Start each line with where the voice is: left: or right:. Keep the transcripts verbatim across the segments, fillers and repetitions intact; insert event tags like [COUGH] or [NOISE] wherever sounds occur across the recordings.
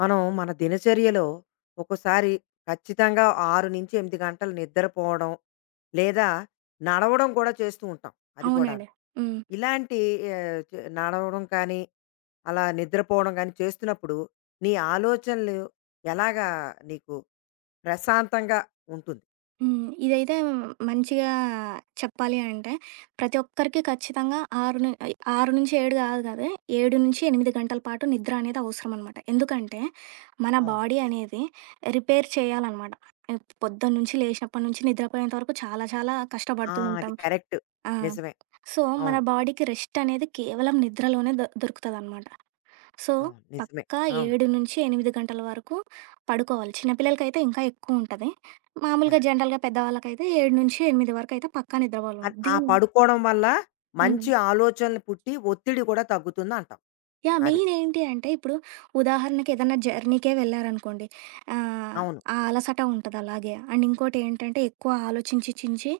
left: మనం మన దినచర్యలో ఒక్కోసారి ఖచ్చితంగా ఆరు నుంచి ఎనిమిది గంటలు నిద్రపోవడం, లేదా నడవడం కూడా చేస్తూ ఉంటాం. అది కూడాను.
right: అవునండి. హ్మ్.
left: ఇలాంటి ఆహ్, చే నడవడం కానీ, అలా నిద్రపోవడం గానీ చేస్తున్నప్పుడు నీ ఆలోచనలు ఎలాగా నీకు ప్రశాంతంగా ఉంటుంది?
right: హ్మ్. ఇదైతే మంచిగా చెప్పాలి అంటే ప్రతి ఒక్కరికి ఖచ్చితంగా ఆరు ను ఆరు ఏడు కాదు కాదు. ఏడు నుంచి ఎనిమిది గంటల పాటు నిద్ర అనేది అవసరం అనమాట. ఎందుకంటే మన
left: అవును.
right: బాడీ
left: మరి.
right: అనేది రిపేర్ చేయాలనమాట. పొద్దున్నుంచి లేచినప్పటి నుంచి నిద్రపోయేంత వరకు చాలా చాలా
left: ఆ!
right: కష్టపడుతూ
left: అది
right: ఉంటాం.
left: కరెక్ట్.
right: ఆ!
left: నిజమే.
right: సో, మన
left: అవును.
right: బాడీకి రెస్ట్ అనేది కేవలం నిద్రలోనే దొ దొరుకుతదనమాట. సో,
left: అవును. నిజమే.
right: పక్కా
left: అవును.
right: ఏడు నుంచి ఎనిమిది గంటల వరకు పడుకోవాలి. చిన్న పిల్లలకైతే ఇంకా ఎక్కువుంటది.
left: అది.
right: మామూలుగా జనరల్‌గా పెద్దవాళ్ళకైతే ఏడు నుంచి ఎనిమిది వరకైతే పక్కా నిద్రపోవాలి.
left: అది ఆ
right: దీన్
left: పడుకోవడం వల్ల మంచి
right: హ్మ్.
left: ఆలోచనలు పుట్టి ఒత్తిడి కూడా తగ్గుతుందంటావు.
right: యాహ్!
left: అది.
right: మెయిన్ ఏంటి అంటే ఇప్పుడు ఉదాహరణకి ఏదన్నా జర్నీకే వెళ్లారనుకోండి. ఆహ్,
left: అవును.
right: ఆ అలసట ఉంటది అలాగే. అండ్ ఇంకోటి ఏంటంటే ఎక్కువ ఆలోచించి చించి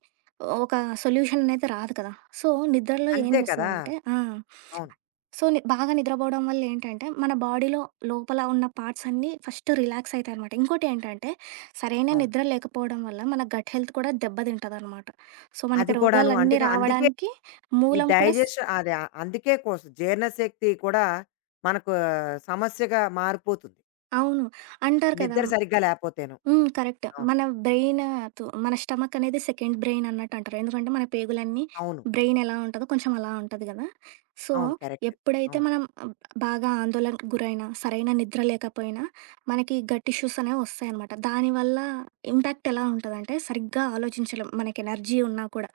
right: ఒక సొల్యూషన్ అనేది రాదు కదా! సో, నిద్రలో ఏం
left: అంతే కదా!
right: చేస్తదంటే ఆ!
left: అవును.
right: సో, ని బాగా నిద్రపోవడం వల్ల ఏంటంటే మన బాడీలో లోపల ఉన్న పార్ట్స్ అన్నీ ఫస్ట్ రిలాక్స్ అయితాయనమాట. ఇంకోటి ఏంటంటే సరైన
left: అవును.
right: నిద్ర లేకపోవడం వల్ల మన గట్ హెల్త్ కూడా దెబ్బతింటదనమాట. సో,
left: అది
right: మనకి
left: కూడాను.
right: రోగాలన్నీ
left: అంటేగా అందుకే
right: రావడానికి
left: ఈ
right: మూలం కూడా స్
left: డైజెషన్ అది ఆ- అందుకే కోసం జీర్ణశక్తి కూడా మనకు సమస్యగా మారిపోతుంది.
right: అవును. అంటారు కదా!
left: నిద్ర సరిగ్గా లేపోతేను.
right: హ్మ్. కరెక్ట్.
left: అవును.
right: మన బ్రెయిన్ తు మన స్టమక్ అనేది సెకండ్ బ్రెయిన్ అన్నట్టంటారు. ఎందుకంటే మన పేగులన్నీ
left: అవును.
right: బ్రెయిన్ ఎలా ఉంటదో కొంచెం అలా ఉంటది గదా! సో,
left: అవును. కరెక్ట్.
right: ఎప్పుడైతే
left: అవును.
right: మనం ఆహ్, బాగా ఆందోళనకు గురైనా, సరైన నిద్ర లేకపోయినా మనకి గట్ ఇష్యూస్ అనేవి వస్తాయనమాట. దానివల్ల ఇంపాక్ట్ ఎలా ఉంటదంటే సరిగ్గా ఆలోచించలేం. మనకి ఎనర్జీ ఉన్నా కూడా.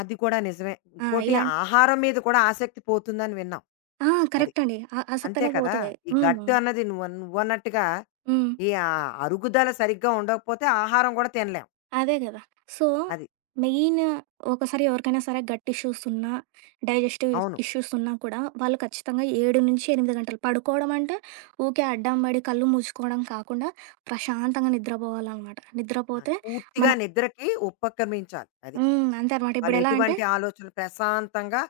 left: అది కూడా నిజమే.
right: ఆ!
left: ఇంకోటి
right: ఇలాం
left: ఆహారం మీద కూడా ఆసక్తి పోతుందని విన్నాం.
right: ఆ!
left: అది.
right: కరెక్ట్ అండి. ఆ
left: అంతే
right: ఆసక్తనేది
left: కదా!
right: పోతది.
left: ఈ
right: హ్మ్.
left: గట్ అన్నది నువ్వు నువ్వన్నట్టుగా
right: హ్మ్.
left: ఈ ఆహ్, అరుగుదల సరిగ్గా ఉండకపోతే ఆహారం కూడా తినలేం.
right: అదే గదా! సో,
left: అది.
right: మెయిన్ ఒకసారి ఎవరికైనా సరే గట్ ఇష్యూస్ ఉన్నా, డైజెస్టివ్
left: అవును.
right: ఇష్యూస్ ఉన్నా కూడా వాళ్ళు ఖచ్చితంగా ఏడు ఎనిమిది గంటలు పడుకోవడం అంటే ఊకే అడ్డం పడి కళ్ళు మూసుకోవడం కాకుండా ప్రశాంతంగా నిద్రపోవాలనమాట.
left: ఆ
right: నిద్రపోతే
left: పూర్తిగా
right: మన
left: నిద్రకి ఉపక్రమించాలి. అది.
right: హ్మ్. అంతే అనమాట.
left: వాళ్ళు
right: ఇప్పుడెలా అంటే
left: ఎటువంటి ఆలోచనలు ప్రశాంతంగా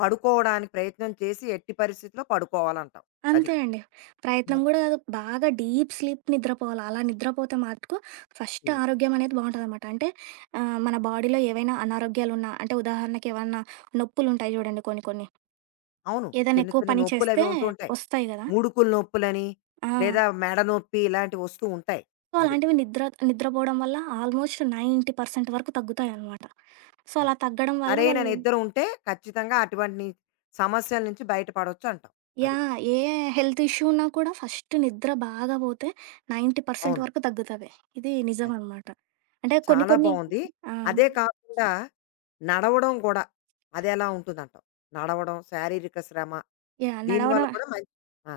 left: పడుకోవడానికి ప్రయత్నం చేసి ఎట్టి పరిస్థితిలో పడుకోవాలంటాం. అది.
right: అంతే అండి. ప్రయత్నం గూడా గాదు. బాగా డీప్ స్లీప్ నిద్రపోవాలి. అలా నిద్రపోతే మటుకు ఫస్ట్
left: అంతే.
right: ఆరోగ్యం అనేది బావుంటదనమాట. అంటే ఆహ్, మన బాడీలో ఏవైనా అనారోగ్యాలున్నా అంటే ఉదాహరణకి ఏవన్నా నొప్పులుంటాయి జూడండి కొన్ని కొన్ని.
left: అవును.
right: ఏదైనా
left: చిన్న
right: ఎక్కువ
left: చిన్న
right: పని
left: నొప్పులు అవి
right: చేస్తే
left: ఉంటూ ఉంటాయి.
right: వస్తాయి గదా!
left: ముడుకులు నొప్పులని,
right: ఆ!
left: లేదా మెడ నొప్పి ఇలాంటివి వస్తూ ఉంటాయి.
right: సో,
left: అది.
right: అలాంటివి నిద్ర నిద్రపోవడం వల్ల ఆల్మోస్ట్ తొంభై శాతం వరకు తగ్గుతాయనమాట. సో,
left: అది.
right: అలా తగ్గడం వల్ల
left: సరైన
right: వాళ్ళు
left: నిద్ర ఉంటే ఖచ్చితంగా అటువంటి సమస్యల నుంచి బయటపడొచ్చు అంటాం. అది.
right: యాహ్! ఏ హెల్త్ ఇష్యూ ఉన్నా కూడా ఫస్ట్ నిద్ర బాగా పోతే తొంభై శాతం
left: అవును.
right: వరకు తగ్గుతది. ఇది
left: అది.
right: నిజమనమాట. అంటే కొన్ని
left: చాలా
right: కొన్ని
left: బావుంది.
right: ఆ!
left: అదే కాకుండా నడవడం గూడా అదెలా ఉంటుందంటావు? నడవడం, శారీరక శ్రమ
right: యాహ్!
left: దీనివల్ల
right: నడవడం
left: కూడా మం ఆ!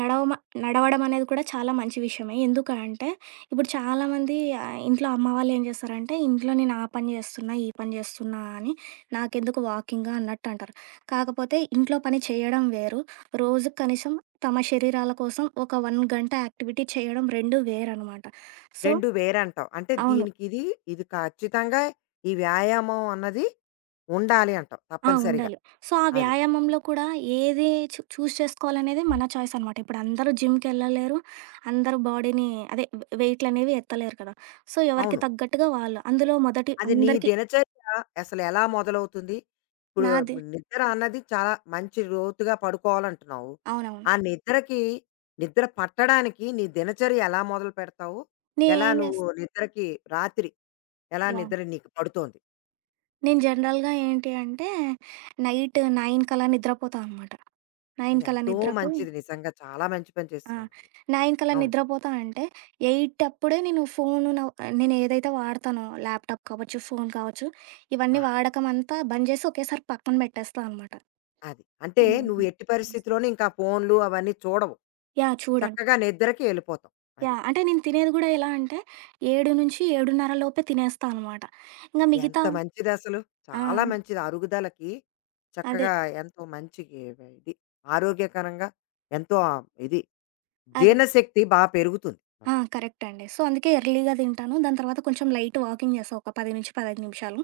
right: నడవమ నడవడం అనేది కూడా చాలా మంచి విషయమే. ఎందుకంటే, ఇప్పుడు చాలామంది ఆహ్, ఇంట్లో అమ్మ వాళ్ళు ఏం చేస్తారంటే, ఇంట్లో నేను ఆ పని చేస్తున్నా, ఈ పని చేస్తున్నా అని నాకెందుకు వాకింగ్ అన్నట్టు అంటారు. కాకపోతే ఇంట్లో పని చేయడం వేరు. రోజుకి కనీసం తమ శరీరాల కోసం ఒక 1 గంట యాక్టివిటీ చేయడం రెండు వేరనమాట. సో
left: రెండు వేరంటావు. అంటే
right: అవును.
left: దీనికిది, ఇది ఇది ఖచ్చితంగా ఈ వ్యాయామం అన్నది ఉండాలి అంటావు
right: ఆ!
left: తప్పనిసరిగా.
right: ఉండాలి. సో, ఆ
left: అది.
right: వ్యాయామంలో కూడా ఏది చూ చూజ్ చేసుకోవాలనేది మన చాయిస్ అనమాట. ఇప్పుడు అందరూ జిమ్‌కెళ్ళలేరు. అందరూ బాడీని అదే వె వెయిట్‌లనేవి ఎత్తలేరు కదా! సో, ఎవరికి
left: అవును.
right: తగ్గట్టుగా వాళ్ళు. అందులో మొదటి
left: అది నీ
right: అందరికి
left: దినచర్య అసలెలా మొదలవుతుంది? ఇప్పుడు
right: నాది
left: నిద్ర అన్నది చాలా మంచి లోతుగా పడుకోవాలంటున్నావు.
right: అవునవును.
left: ఆ నిద్రకి నిద్ర పట్టడానికి నీ దినచర్య ఎలా మొదలు పెడతావు? ఎలా
right: నేనేం చేస్
left: నువ్వు నిద్రకి రాత్రి ఎలా
right: యాహ్!
left: నిద్ర నీకు పడుతోంది?
right: నేను జనరల్‌గా ఏంటి అంటే నైట్ తొమ్మిది కల్లా నిద్రపోతా అనమాట.
left: అది
right: తొమ్మిది కల్లా
left: ఎంతో
right: నిద్రపోయి
left: మంచిది, నిజంగా చాలా మంచి పని
right: ఆ!
left: చేస్తున్నావు నువ్వు.
right: తొమ్మిది కల్లా
left: అవును.
right: నిద్రపోతా అంటే, ఎనిమిది అప్పుడే నేను ఫోను న నేను ఏదైతే వాడతానో ల్యాప్‌టాప్ కావచ్చు, ఫోను కావచ్చు,
left: ఆ!
right: ఇవన్నీ వాడకం అంతా బంద్ చేసి ఒకేసారి పక్కన పెట్టేస్తా అనమాట.
left: అది. అంటే నువ్వు
right: హుహు.
left: ఎట్టి
right: చూసా.
left: పరిస్థితిలోను ఇంకా ఫోన్‌లు అవన్నీ చూడవు.
right: యాహ్! చూడను.
left: చక్కగా నిద్రకి ఎళ్ళిపోతావు. అది.
right: యాహ్! అంటే నేను తినేది కూడా ఎలా అంటే ఏడు-ఏడున్నర లోపే తినేస్తా అనమాట. ఇంక
left: ఎంత
right: మిగతా
left: మంచిదసలు.
right: ఆ!
left: చాలా మంచిది అరుగుదలకి
right: అదే.
left: చక్కగా ఎంతో మంచి ఇది. ఆరోగ్యకరంగా ఎంతో ఆ ఇది
right: అదే.
left: జీర్ణశక్తి బా పెరుగుతుంది
right: ఆ!
left: అప్పుడు.
right: కరెక్ట్ అండి. సో, అందుకే ఎర్లీగా తింటాను. దాని తర్వాత కొంచెం లైట్ వాకింగ్ చేస్తా ఒక పది పదిహేను నిమిషాలు.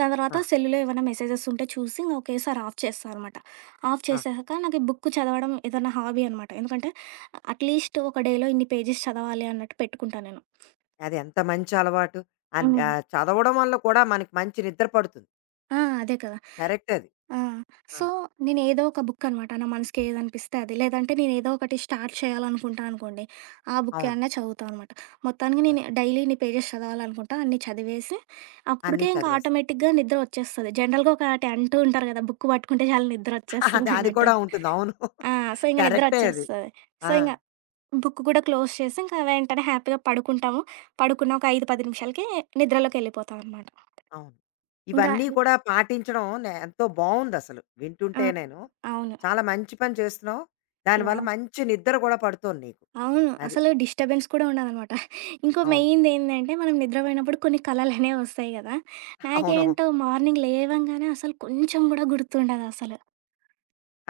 right: దాని
left: ఆ!
right: తర్వాత సెల్లులో ఏవైనా మెసేజెస్ ఉంటే చూసి ఇంక ఒకేసారి ఆఫ్ చేస్తా అనమాట. ఆఫ్
left: ఆ!
right: చేసాక నాకు ఈ బుక్ చదవడం ఏదైనా హాబీ అనమాట. ఎందుకంటే అట్‌లీస్ట్ ఒక డేలో ఇన్ని పేజెస్ చదవాలి అన్నట్టు పెట్టుకుంటా నేను.
left: అది ఎంత మంచి అలవాటు. అన్
right: హ్మ్.
left: ఆహ్, చదవడం వల్ల కూడా మనకి మంచి నిద్ర పడుతుంది.
right: ఆ! అదే కదా!
left: కరెక్టే అది.
right: ఆ!
left: ఆ!
right: సో, నేనేదో ఒక బుక్ అనమాట. నా మనసుకి ఏదనిపిస్తే అది. లేదంటే నేనేదో ఒకటి స్టార్ట్ చేయాలనుకుంటా అనుకోండి, ఆ బుక్
left: అవును.
right: ఏమన్నా చదువుతా అనమాట. మొత్తానికి నేను
left: అది.
right: డైలీ ఇన్ని పేజెస్ చదవాలనుకుంటా, అన్ని చదివేసి
left: అన్నీ
right: అప్పటికే ఇంకా
left: చదివేస్తాం.
right: ఆటోమేటిక్‌గా నిద్ర వచ్చేస్తది. జనరల్‌గా ఒకటి అంటూ ఉంటారు కదా! బుక్ పట్టుకుంటే చాలు నిద్ర
left: [LAUGHS] అది అది
right: వచ్చేస్తుందన్నట్టు.
left: కూడా ఉంటుంది. అవును.
right: ఆ! సో, ఇంక నిద్ర
left: కరెక్టే అది.
right: వచ్చేస్తది. సో,
left: ఆ!
right: ఇంగ బుక్ కూడా క్లోజ్ చేసి, ఇంకా వెంటనే హ్యాపీగా పడుకుంటాము. పడుకున్న ఒక ఐదు, పది నిమిషాలకి నిద్రలోకెళ్ళిపోతామనమాట.
left: అవును.
right: ఇంకా
left: ఇవన్నీ కూడా పాటించడం నే ఎంతో బావుందసలు.
right: ఆ!
left: వింటుంటే నేను.
right: అవును.
left: చాలా మంచి పని చేస్తున్నావు. దానివల్ల
right: యాహ్!
left: మంచి నిద్ర గూడా పడుతోంది నీకు.
right: అవును.
left: అది.
right: అసలు డిస్టర్బెన్స్ కూడా ఉండదనమాట. ఇంకో
left: అవును.
right: మెయిన్‌దేందంటే, మనం నిద్రపోయినప్పుడు కొన్ని కలలనేవి వస్తాయి గదా!
left: అవునవును.
right: నాకేంటో మార్నింగ్ లేవంగానే అసలు కొంచెం గూడా గుర్తుండదసలు.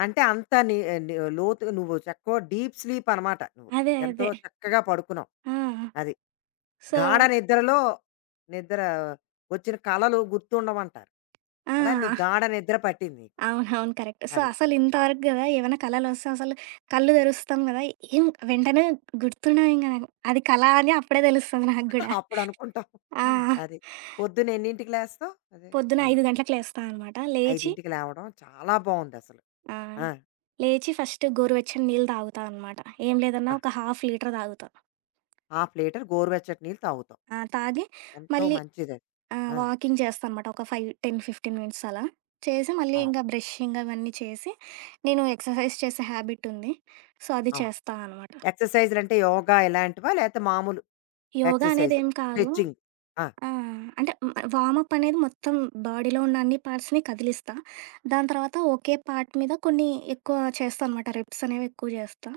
left: అంటే అంత ని ని లోతు నువ్వు చక్కగా డీప్ స్లీప్ అనమాట నువ్వు.
right: అదే.
left: ఎంతో
right: అదే.
left: చక్కగా పడుకున్నావు.
right: ఆ!
left: అది. గాఢ
right: సో,
left: నిద్రలో నిద్ర వచ్చిన కలలు గుర్తుండవంటారు. అలా నీ
right: ఆ!
left: గాఢ నిద్ర పట్టింది నీకు.
right: అవునవును. కరెక్ట్. సో,
left: అది.
right: అసలింతవరకు గదా! ఏవన్నా కలలొస్తే అసలు కళ్ళు తెరుస్తాం గదా! ఏం వెంటనే గుర్తుండవింక నాకు. అది కల అని అప్పుడే తెలుస్తది నాకు గూడా.
left: [LAUGHS] అప్పుడనుకుంటాం.
right: ఆ!
left: అది. పొద్దున ఎన్నింటికి లేస్తావు? అదే.
right: పొద్దున
left: ఆ!
right: ఐదు గంటలకు లేస్తా అనమాట. లేచి
left: ఐదుకి లేవడం చాలా బావుందసలు.
right: ఆ!
left: ఆ!
right: లేచి ఫస్ట్ గోరువెచ్చని నీళ్ళు తాగుతా అనమాట. ఏం లేదన్నా
left: ఆ!
right: ఒక హాఫ్ లీటర్ తాగుతా.
left: హాఫ్ లీటర్ గోరువెచ్చటి నీళ్ళు తాగుతాం.
right: ఆ! తాగి
left: ఎంతో
right: మళ్ళీ
left: మంచిదది.
right: ఆహ్,
left: ఆ!
right: వాకింగ్ చేస్తా అనమాట. ఒక ఐదు, పది, పదిహేను మినిట్స్ అలా. చేసి మళ్ళీ ఆ!
left: అవును.
right: ఇంకా బ్రషింగ్ అవన్నీ చేసి, నేను ఎక్సర్సైజ్ చేసే హ్యాబిట్ ఉంది. సో, అది
left: అవును.
right: చేస్తా అనమాట.
left: ఎక్సర్‌సైజులంటే యోగా ఇలాంటివా? లేతే మామూలు
right: యోగా అనేది
left: ఎక్సర్‌సైజులు,
right: ఏం కాదు.
left: స్ట్రెచింగ్. ఆ!
right: ఆ! అంటే మ వార్మప్ అనేది మొత్తం బాడీలో ఉన్న అన్ని పార్ట్స్‌ని కదిలిస్తా. దాని తర్వాత ఒకే పార్ట్ మీద కొన్ని ఎక్కువ చేస్తా అనమాట. రెప్స్ అనేవి ఎక్కువ చేస్తా.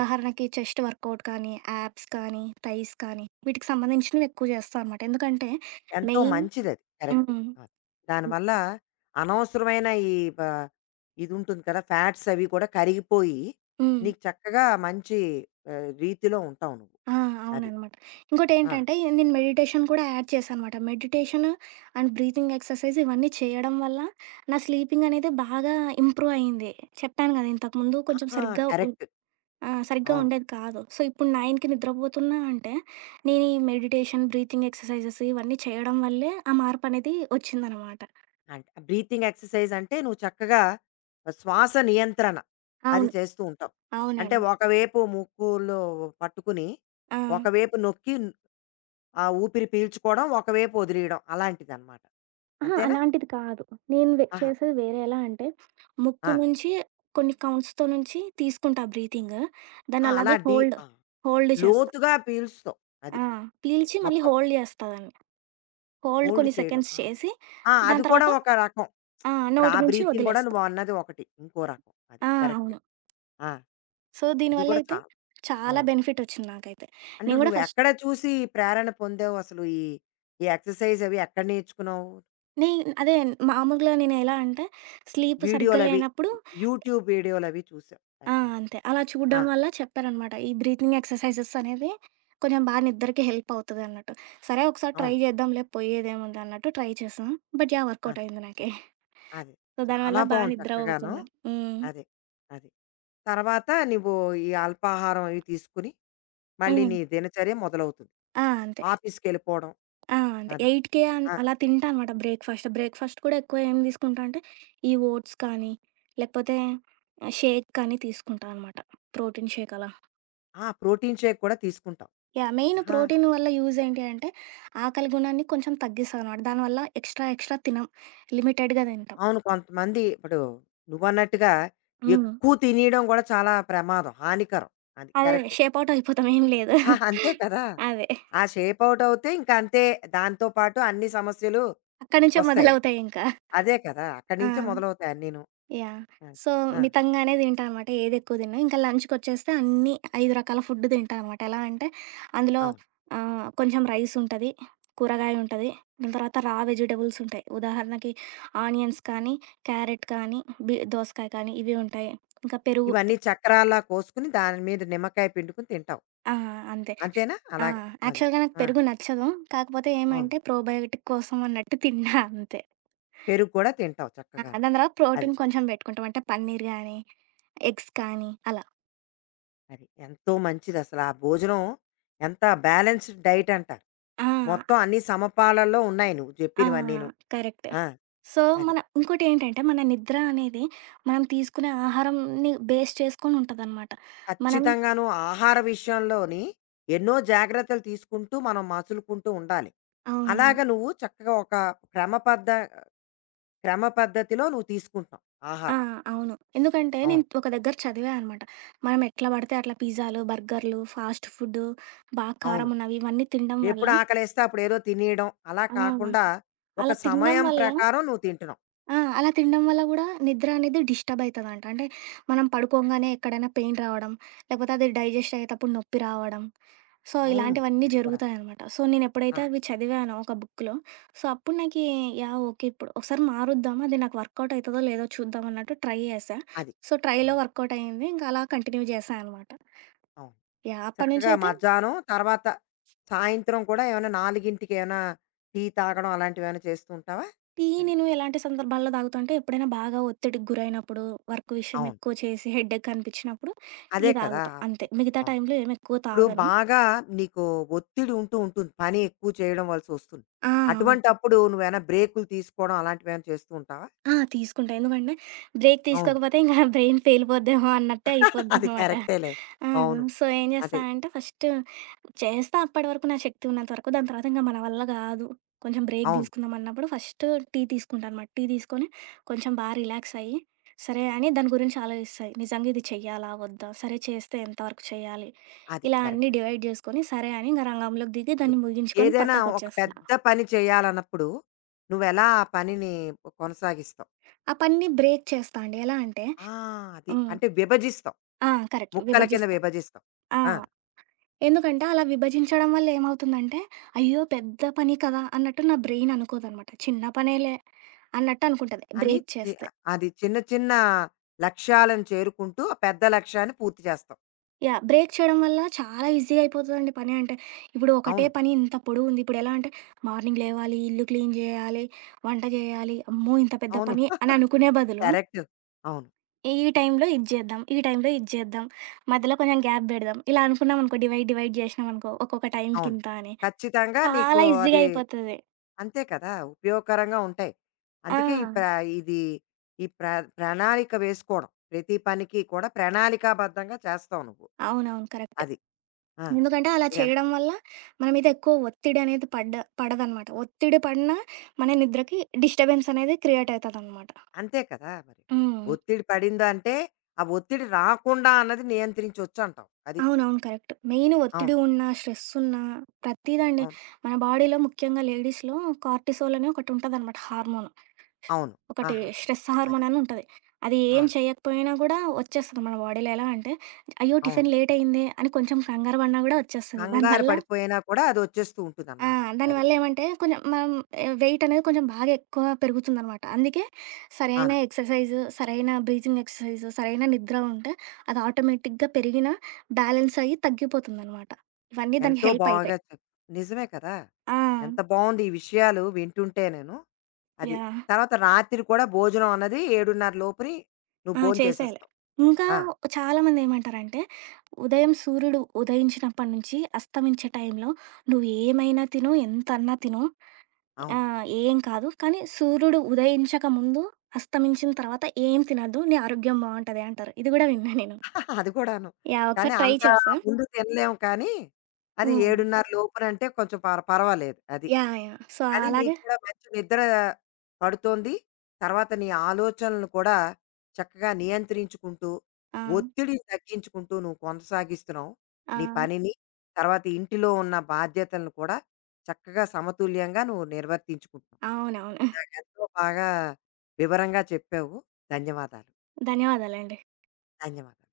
left: అది.
right: చెస్ట్ వర్కౌట్ కానీ, యాప్స్ కానీ, థైస్ కానీ వీటికి సంబంధించినవి ఎక్కువ చేస్తా అనమాట. ఎందుకంటే అవునా?
left: ఎంతో
right: మెయిన్
left: మంచిదది. కరెక్ట్. అది.
right: హ్మ్.
left: కరెక్ట్. దానివల్ల అనవసరమైన ఈ బ ఇదుంటుంది కదా! ఫ్యాట్స్ అవి కూడా కరిగిపోయి,
right: హ్మ్.
left: నీకు చక్కగా మంచి ఆహ్, రీతిలో ఉంటావు నువ్వు.
right: ఆ!
left: అది.
right: అవుననమాట.
left: ఆ!
right: ఇంకోటేంటంటే నేను మెడిటేషన్ కూడా యాడ్ చేశా అనమాట. మెడిటేషన్ అండ్ బ్రీతింగ్ ఎక్సర్సైజ్ ఇవన్నీ చేయడం వల్ల నా స్లీపింగ్ అనేది బాగా ఇంప్రూవ్ అయింది. చెప్పాను కదా! ఇంతకుముందు కొంచెం
left: ఆ!
right: సరిగ్గా ఉ
left: కరెక్ట్.
right: ఆ! సరిగ్గా
left: అవును.
right: ఉండేది కాదు. సో, ఇప్పుడు 9కి నిద్రపోతున్నా అంటే నేను ఈ మెడిటేషన్, బ్రీతింగ్ ఎక్సర్సైజెస్ ఇవన్నీ చేయడం వల్లే ఆ మార్పనేది వచ్చిందనమాట.
left: అంటే బ్రీతింగ్ ఎక్సర్సైజ్ అంటే నువ్వు చక్కగా శ్వాస నియంత్రణ అది
right: అవును.
left: చేస్తూ ఉంటావు. అంటే
right: అవునండి.
left: ఒకవైపు ముక్కులో పట్టుకుని,
right: ఆ!
left: ఒకవైపు నొక్కి ఆ ఊపిరి పీల్చుకోవడం, ఒకవైపు వదిలేయడం అలాంటిదనమాట.
right: అహా!
left: అంతేనా?
right: అలాంటిది కాదు. నేను వె
left: ఆహా!
right: చేసేది వేరే ఎలా అంటే,
left: ఆ!
right: ముక్కు నుంచి కొన్ని కౌంట్స్‌తో నుంచి తీసుకుంటా బ్రీతింగ్.
left: ఆ!
right: దాన్ని
left: అలా
right: అలాగే
left: డీప్
right: హోల్డ్,
left: ఆ!
right: హోల్డ్ చేస్తా.
left: లోతుగా పీలుస్తావు. అది
right: ఆ! పీల్చి మళ్ళీ
left: మొత్తం
right: హోల్డ్ చేస్తా దాన్ని. హోల్డ్
left: హోల్డ్
right: కొన్ని
left: చేయడం.
right: సెకండ్స్
left: ఆప్
right: చేసి,
left: ఆ! అది
right: దాని
left: కూడా
right: తర్వాత
left: ఒక రకం.
right: ఆ!
left: ఇప్పుడు ఆ
right: నోటి నుంచి
left: బ్రీతింగ్ కూడా
right: వదిలేస్తా.
left: నువ్వు అన్నది ఒకటి. ఇంకో రకం అది.
right: ఆ!
left: కరెక్ట్.
right: అవును.
left: ఆ!
right: సో,
left: ఇది
right: దీనివల్ల
left: కూడా
right: అయితే
left: చాలా
right: చాలా
left: అవును.
right: బెనిఫిట్ ఒచ్చింది నాకైతే.
left: అంటే
right: నేను గూడా ఫస్ట్
left: నువ్వెక్కడ చూసి ప్రేరణ పొందావు అసలు? ఈ ఈ ఎక్సర్‌సైజ్ అవి ఎక్కడ నేర్చుకున్నావు?
right: నే అదే మామూలుగా నేను ఎలా అంటే, స్లీప్ సరిగ్గా
left: వీడియోలవి,
right: లేనప్పుడు
left: యూట్యూబ్ వీడియోలవి చూసావు
right: ఆ!
left: ఎక్కడైనా?
right: అంతే. అలా
left: ఆ!
right: చూడడం వల్ల చెప్పారనమాట. ఈ బ్రీతింగ్ ఎక్సర్‌సైజెస్ అనేది కొంచెం బా నిద్రకి హెల్ప్ అవుతదన్నట్టు. సరే ఒకసారి ట్రై
left: అవును.
right: చేద్దాంలే పోయేదేముంది అన్నట్టు ట్రై చేశా. But yeah!
left: ఆ!
right: వర్కౌట్ అయింది నాకి.
left: అదే.
right: సో,
left: చాలా
right: దానివల్ల బా
left: బావుంది
right: నిద్ర
left: చక్కగాను.
right: పోతున్నది. హ్మ్.
left: అదే. అది. తర్వాత నువ్వు ఈ అల్పాహారం అవి తీసుకుని, మళ్ళీ
right: హ్మ్.
left: నీ దినచర్య మొదలవుతుంది.
right: ఆ! అంతే.
left: ఆఫీస్‌కెళ్ళిపోవడం.
right: ఆ! అంతే.
left: అది.
right: 8:00కే అన్
left: ఆ!
right: అలా తింటా అనమాట బ్రేక్‌ఫాస్ట్. బ్రేక్‌ఫాస్ట్ కూడా ఎక్కువ ఏం తీసుకుంటా అంటే ఈ ఓట్స్ కానీ, లేకపోతే షేక్ కానీ తీసుకుంటా అనమాట. ప్రోటీన్ షేక్ అలా.
left: ఆ! ప్రోటీన్ షేక్ కూడా తీసుకుంటావు.
right: యాహ్! మెయిన్
left: ఆహా!
right: ప్రోటీన్ వల్ల యూజ్ ఏంటి అంటే, ఆకలి గుణాన్ని కొంచెం తగ్గిస్తదనమాట. దానివల్ల ఎక్స్‌ట్రా ఎక్స్‌ట్రా తినం. లిమిటెడ్‌గా తింటాం.
left: అవును. కొంతమంది ఇప్పుడు నువ్వన్నట్టుగా
right: హ్మ్.
left: ఎక్కువ తినేయడం గూడా చాలా ప్రమాదం. హానికరం. అది
right: అదే
left: కరెక్ట్.
right: షేప్ ఔట్ అయిపోతాం. ఏం లేదు.
left: ఆ! అంతే కదా!
right: అదే.
left: ఆ షేప్ ఔట్ అవుతే ఇంక అంతే. దాంతో పాటు అన్ని సమస్యలు
right: అక్కడి నుంచే
left: వస్తాయి.
right: మొదలవుతాయి ఇంకా.
left: అదే కదా! అక్కడి
right: ఆ!
left: నుంచే మొదలవుతాయి అన్నీను.
right: యాహ్!
left: ఆ!
right: సో,
left: ఆ!
right: మితంగానే తింటా అనమాట. ఏదెక్కువ తినను. ఇంకా లంచ్‌కొచ్చేస్తే అన్నీ ఐదు రకాల ఫుడ్ తింటా అనమాట. ఎలా అంటే అందులో
left: అవును.
right: ఆహ్, కొంచెం రైస్ ఉంటది, కూరగాయ ఉంటది, దాని తర్వాత రా వెజిటబుల్స్ ఉంటాయి. ఉదాహరణకి ఆనియన్స్ కానీ, క్యారెట్ కానీ, బి దోసకాయ కానీ ఇవి ఉంటాయి. ఇంకా పెరుగు
left: ఇవన్నీ చక్రాల్లా కోసుకొని దాని మీద నిమ్మకాయ పిండుకొని తింటావు.
right: ఆ! అంతే.
left: అంతేనా?
right: ఆ!
left: అలాగా. అది.
right: యాక్చువల్‌గా నాకు
left: ఆ!
right: పెరుగు నచ్చదు. కాకపోతే
left: అవును.
right: ఏమంటే ప్రోబయోటిక్ కోసం అన్నట్టు తిన్నా అంతే.
left: పెరుగు కూడా తింటావు
right: ఆ!
left: చక్కగాను.
right: దాని తర్వాత
left: అది.
right: ప్రోటీన్ కొంచెం పెట్టుకుంటాం. అంటే పన్నీర్ గానీ, ఎగ్స్ కానీ అలా.
left: అది. ఎంతో మంచిదసల. ఆ భోజనం ఎంత బ్యాలెన్స్‌డ్ డైట్ అంటారు.
right: ఆ!
left: మొత్తం అన్ని సమపాలల్లో ఉన్నాయి నువ్వు
right: ఆ!
left: జెప్పినవన్నీను.
right: కరెక్ట్.
left: ఆ!
right: సో,
left: అది.
right: మన ఇంకోటేంటంటే, మన నిద్ర అనేది మనం తీసుకునే ఆహారంని బేస్ చేసుకొని ఉంటదనమాట. మనం
left: ఖచ్చితంగాను ఆహార విషయంలోని ఎన్నో జాగ్రత్తలు తీసుకుంటూ మనం మసులుకుంటూ ఉండాలి. అలాగ
right: అవునవును.
left: నువ్వు చక్కగా ఒక క్రమ పద్ధ క్రమ పద్ధతిలో నువ్వు తీసుకుంటున్నావు
right: ఆ!
left: ఆహారం.
right: అవును. ఎందుకంటే,
left: అవును.
right: నేను ఒక దగ్గర చదివా అనమాట. మనం ఎట్లా పడితే అట్లా పిజ్జాలు, బర్గర్‌లు, ఫాస్ట్ ఫుడ్డు, బాగా
left: అవును.
right: కారం ఉన్నవి ఇవన్నీ తినడం వల్ల
left: ఎప్పుడు ఆకలేస్తే అప్పుడేదో తినేయడం అలా
right: ఆ!
left: కాకుండా ఒక
right: అలా తినడం
left: సమయం
right: వల్ల
left: ప్రకారం నువ్వు తింటున్నావు.
right: ఆ! అలా తినడం వల్ల గూడా నిద్ర అనేది డిస్టర్బ్ అయితదంట. అంటే మనం పడుకోంగానే ఎక్కడైనా పెయిన్ రావడం, లేకపోతే అది డైజెస్ట్ అయ్యేటప్పుడు నొప్పి రావడం. సో, హ్మ్.
left: అవును.
right: ఇలాంటివన్నీ
left: అది కూడాను.
right: జరుగుతాయనమాట. సో,
left: ఆ!
right: నేనెప్పుడైతే అవి చదివానో ఒక బుక్‌లో, సో, అప్పుడు నాకీ యాహ్! ఓకే. ఇప్పుడు ఒకసారి మారుద్దాం, అది నాకు వర్కౌట్ అయితదో లేదో చూద్దాం అన్నట్టు ట్రై చేశా.
left: అది.
right: సో, ట్రైలో
left: అవును.
right: వర్కౌట్ అయింది. ఇంకా అలా కంటిన్యూ చేశా అనమాట.
left: అవును.
right: యాహ్! అప్పటి
left: చక్కగా
right: నుంచయితే
left: మధ్యాహ్నం తర్వాత సాయంత్రం కూడా ఏమైనా నాలుగింటికి ఏమైనా టీ తాగడం అలాంటివి ఏమైనా చేస్తూ ఉంటావా?
right: టీ
left: అది.
right: నేను ఎలాంటి సందర్భాల్లో తాగుతా అంటే, ఎప్పుడైనా బాగా ఒత్తిడికి గురైనప్పుడు, వర్క్ విషయం
left: అవును.
right: ఎక్కువ చేసి హెడేక్ అనిపించినప్పుడు టీ
left: అదే కదా!
right: తాగుతా అంతే. మిగతా
left: అవును.
right: టైంలో ఏమి ఎక్కువ
left: ఇప్పుడు
right: తాగను.
left: బాగా నీకు ఒత్తిడి ఉంటూ ఉంటుంది. పని ఎక్కువ చేయడం వలసొస్తుంది.
right: ఆ!
left: అటువంటప్పుడు నువ్వేమైనా బ్రేకులు తీసుకోవడం అలాంటివేమైనా చేస్తూ ఉంటావా?
right: ఆ! తీసుకుంటా. ఎందుకంటే బ్రేక్
left: అవును.
right: తీసుకోకపోతే ఇంక [LAUGHS] బ్రెయిన్ పేలిపోద్దేమో అన్నట్టే
left: [LAUGHS] అది
right: అయిపోద్దనమాట.
left: కరెక్టేలే.
right: ఆ!
left: అవును.
right: సో, ఏం చేస్తా
left: అదే.
right: అంటే ఫస్ట్ చేస్తా అప్పటి వరకు నా శక్తి ఉన్నంత వరకు. దాని తర్వాత ఇంక మన వల్ల గాదు, కొంచెం బ్రేక్
left: అవును.
right: తీసుకుందాం అన్నప్పుడు ఫస్ట్ టీ తీసుకుంటా అనమాట. టీ తీసుకొని కొంచెం బా రిలాక్స్ అయ్యి, సరే అని దాని గురించి ఆలోచిస్తా. నిజంగా ఇది చెయ్యాలా? వద్దా? సరే చేస్తే ఎంతవరకు చేయాలి?
left: అది
right: ఇలా అన్నీ
left: కరెక్ట్.
right: డివైడ్ చేసుకొని సరే అని ఇంక రంగంలోకి దిగి
left: ఇప్పుడు
right: దాన్ని ముగించుకొని
left: ఏదైనా ఒక
right: పక్కకొచ్చేస్తా.
left: పెద్ద పని చేయాలన్నప్పుడు నువ్వెలా ఆ పనిని కొనసాగిస్తావు?
right: ఆ పనిని బ్రేక్ చేస్తా అండి. ఎలా అంటే
left: ఆ! అది.
right: హ్మ్.
left: అంటే విభజిస్తాం.
right: ఆ! కరెక్ట్.
left: ముక్కల కింద
right: విభజిస్తా.
left: విభజిస్తాం.
right: ఆ!
left: ఆ!
right: ఎందుకంటే అలా విభజించడం వల్ల ఏమవుతుందంటే, అయ్యో! పెద్ద పని కదా! అన్నట్టు నా బ్రెయిన్ అనుకోదనమాట. చిన్న పనేలే అన్నట్టు అనుకుంటది
left: అని
right: బ్రేక్
left: చి
right: చేస్తే.
left: అది చిన్న చిన్న లక్ష్యాలను చేరుకుంటూ ఆ పెద్ద లక్ష్యాన్ని పూర్తి చేస్తాం.
right: యాహ్! బ్రేక్ చేయడం వల్ల చాలా ఈజీగా అయిపోతదండి పని అంటే. ఇప్పుడు ఒకటే
left: అవును.
right: పని ఇంత పొడువుంది. ఇప్పుడెలా అంటే మార్నింగ్ లేవాలి, ఇల్లు క్లీన్ జేయాలి, వంట జేయాలి, అమ్మో! ఇంత పెద్ద
left: అవును.
right: పని అని
left: [LAUGHS]
right: అనుకునే బదులు,
left: కరెక్ట్. అవును.
right: ఈ టైంలో ఇది జేద్దాం, ఈ టైంలో ఇది జేద్దాం, మధ్యలో కొంచెం గ్యాప్ బెడదాం. ఇలా అనుకున్నామనుకో డివైడ్, డివైడ్ జేసినామనుకో ఒక్కొక్క
left: అవును.
right: టైంకింత అని
left: ఖచ్చితంగా నీకు
right: చాలా ఈజీగా
left: అది
right: అయిపోతది.
left: అంతే కదా! ఉపయోగకరంగా ఉంటాయి.
right: ఆ!
left: అందుకే ఈ ప్ర ఇది ఈ ప్ర ప్రణాళిక వేసుకోవడం. ప్రతి పనికి కూడా ప్రణాళికాబద్ధంగా చేస్తావు నువ్వు.
right: అవునవును. కరెక్ట్.
left: అది. ఆ!
right: ఎందుకంటే అలా
left: ఇదెం
right: చేయడం వల్ల మన మీద ఎక్కువ ఒత్తిడి అనేది పడ్డ పడదనమాట. ఒత్తిడి పడినా మన నిద్రకి డిస్టర్బెన్స్ అనేది క్రియేట్ అయితదనమాట.
left: అంతే కదా మరి.
right: హ్మ్.
left: ఒత్తిడి పడిందంటే, ఆ ఒత్తిడి రాకుండా అన్నది నియంత్రించొచ్చు అంటావు. అది.
right: అవునవును. కరెక్ట్. మెయిన్
left: అవును.
right: ఒత్తిడి ఉన్న, స్ట్రెస్ ఉన్నా ప్రతీదండి.
left: అవును.
right: మన బాడీలో ముఖ్యంగా లేడీస్‌లో కార్టిసోల్ అని ఒకటుంటదనమాట హార్మోన్.
left: అవును.
right: ఒకటి
left: ఆహాహా!
right: స్ట్రెస్
left: అది.
right: హార్మోన్ అని ఉంటది. అది
left: ఆ!
right: ఏం చేయకపోయినా గూడా వచ్చేస్తది మన బాడీలో. ఎలా అంటే, అయ్యో!
left: అవును.
right: టిఫిన్ లేట్ అయిందే అని కొంచెం కంగారు పడినా గూడా వచ్చేస్తది.
left: కంగారు
right: దానివల్ల
left: పడిపోయినా కూడా అదొచ్చేస్తూ
right: ఆ!
left: ఉంటుందనమాట. అది.
right: దానివల్ల ఏమంటే కొంచెం మనం ఆహ్, వెయిట్ అనేది కొంచెం బాగా ఎక్కువ పెరుగుతుందనమాట. అందుకే సరైన
left: అవును.
right: ఎక్సర్సైజ్, సరైన బ్రీతింగ్ ఎక్సర్సైజ్, సరైన నిద్ర ఉంటే అది ఆటోమేటిక్‌గా పెరిగిన బ్యాలెన్స్ అయ్యి తగ్గిపోతుందనమాట. ఇవన్నీ దానికి
left: ఎంతో
right: హెల్ప్
left: బాగా
right: అయితాయి.
left: చెప్ నిజమే కదా!
right: ఆ!
left: ఎంత బావుంది ఈ విషయాలు వింటుంటే నేను. అది.
right: యాహ్!
left: తర్వాత రాత్రి కూడా భోజనం అన్నది ఏడున్నర లోపుని నువ్వు
right: ఆ! చేసేయాలి.
left: భోంచేసేస్తావు.
right: ఇంకా
left: ఆ!
right: చాలామంది ఏమంటారంటే ఉదయం సూర్యుడు ఉదయించినప్పటి నుంచి అస్తమించే టైంలో నువ్వేమైనా తిను, ఎంతన్నా తిను ఆ!
left: అవును.
right: ఏం కాదు. కానీ సూర్యుడు ఉదయించక ముందు, అస్తమించిన తర్వాత ఏం తినొద్దు. నీ ఆరోగ్యం బావుంటది అంటారు. ఇది గూడా విన్నా నేను.
left: అది కూడాను.
right: యాహ్!
left: కానీ
right: ఒకసారి ట్రై
left: అంత
right: అవునా? చేస్తా.
left: ముందు తినలేము కానీ, అది
right: హ్మ్.
left: ఏడున్నర లోపునంటే కొంచెం పర్ పర్వాలేదు అది.
right: యాహ్! యాహ్! సో,
left: కానీ
right: అలాగే
left: నీకు కూడా మంచి నిద్ర పడుతోంది. తర్వాత నీ ఆలోచనలను కూడా చక్కగా నియంత్రించుకుంటూ,
right: ఆ!
left: ఒత్తిడిని తగ్గించుకుంటూ నువ్వు కొనసాగిస్తున్నావు.
right: ఆ!
left: నీ పనిని, తర్వాత ఇంటిలో ఉన్న బాధ్యతలను కూడా చక్కగా సమతుల్యంగా నువ్వు నిర్వర్తించుకుంటున్నావు.
right: అవునవును.
left: నాకెంతో బాగా వివరంగా చెప్పావు. ధన్యవాదాలు.
right: ధన్యవాదాలండి.
left: ధన్యవాదాలు.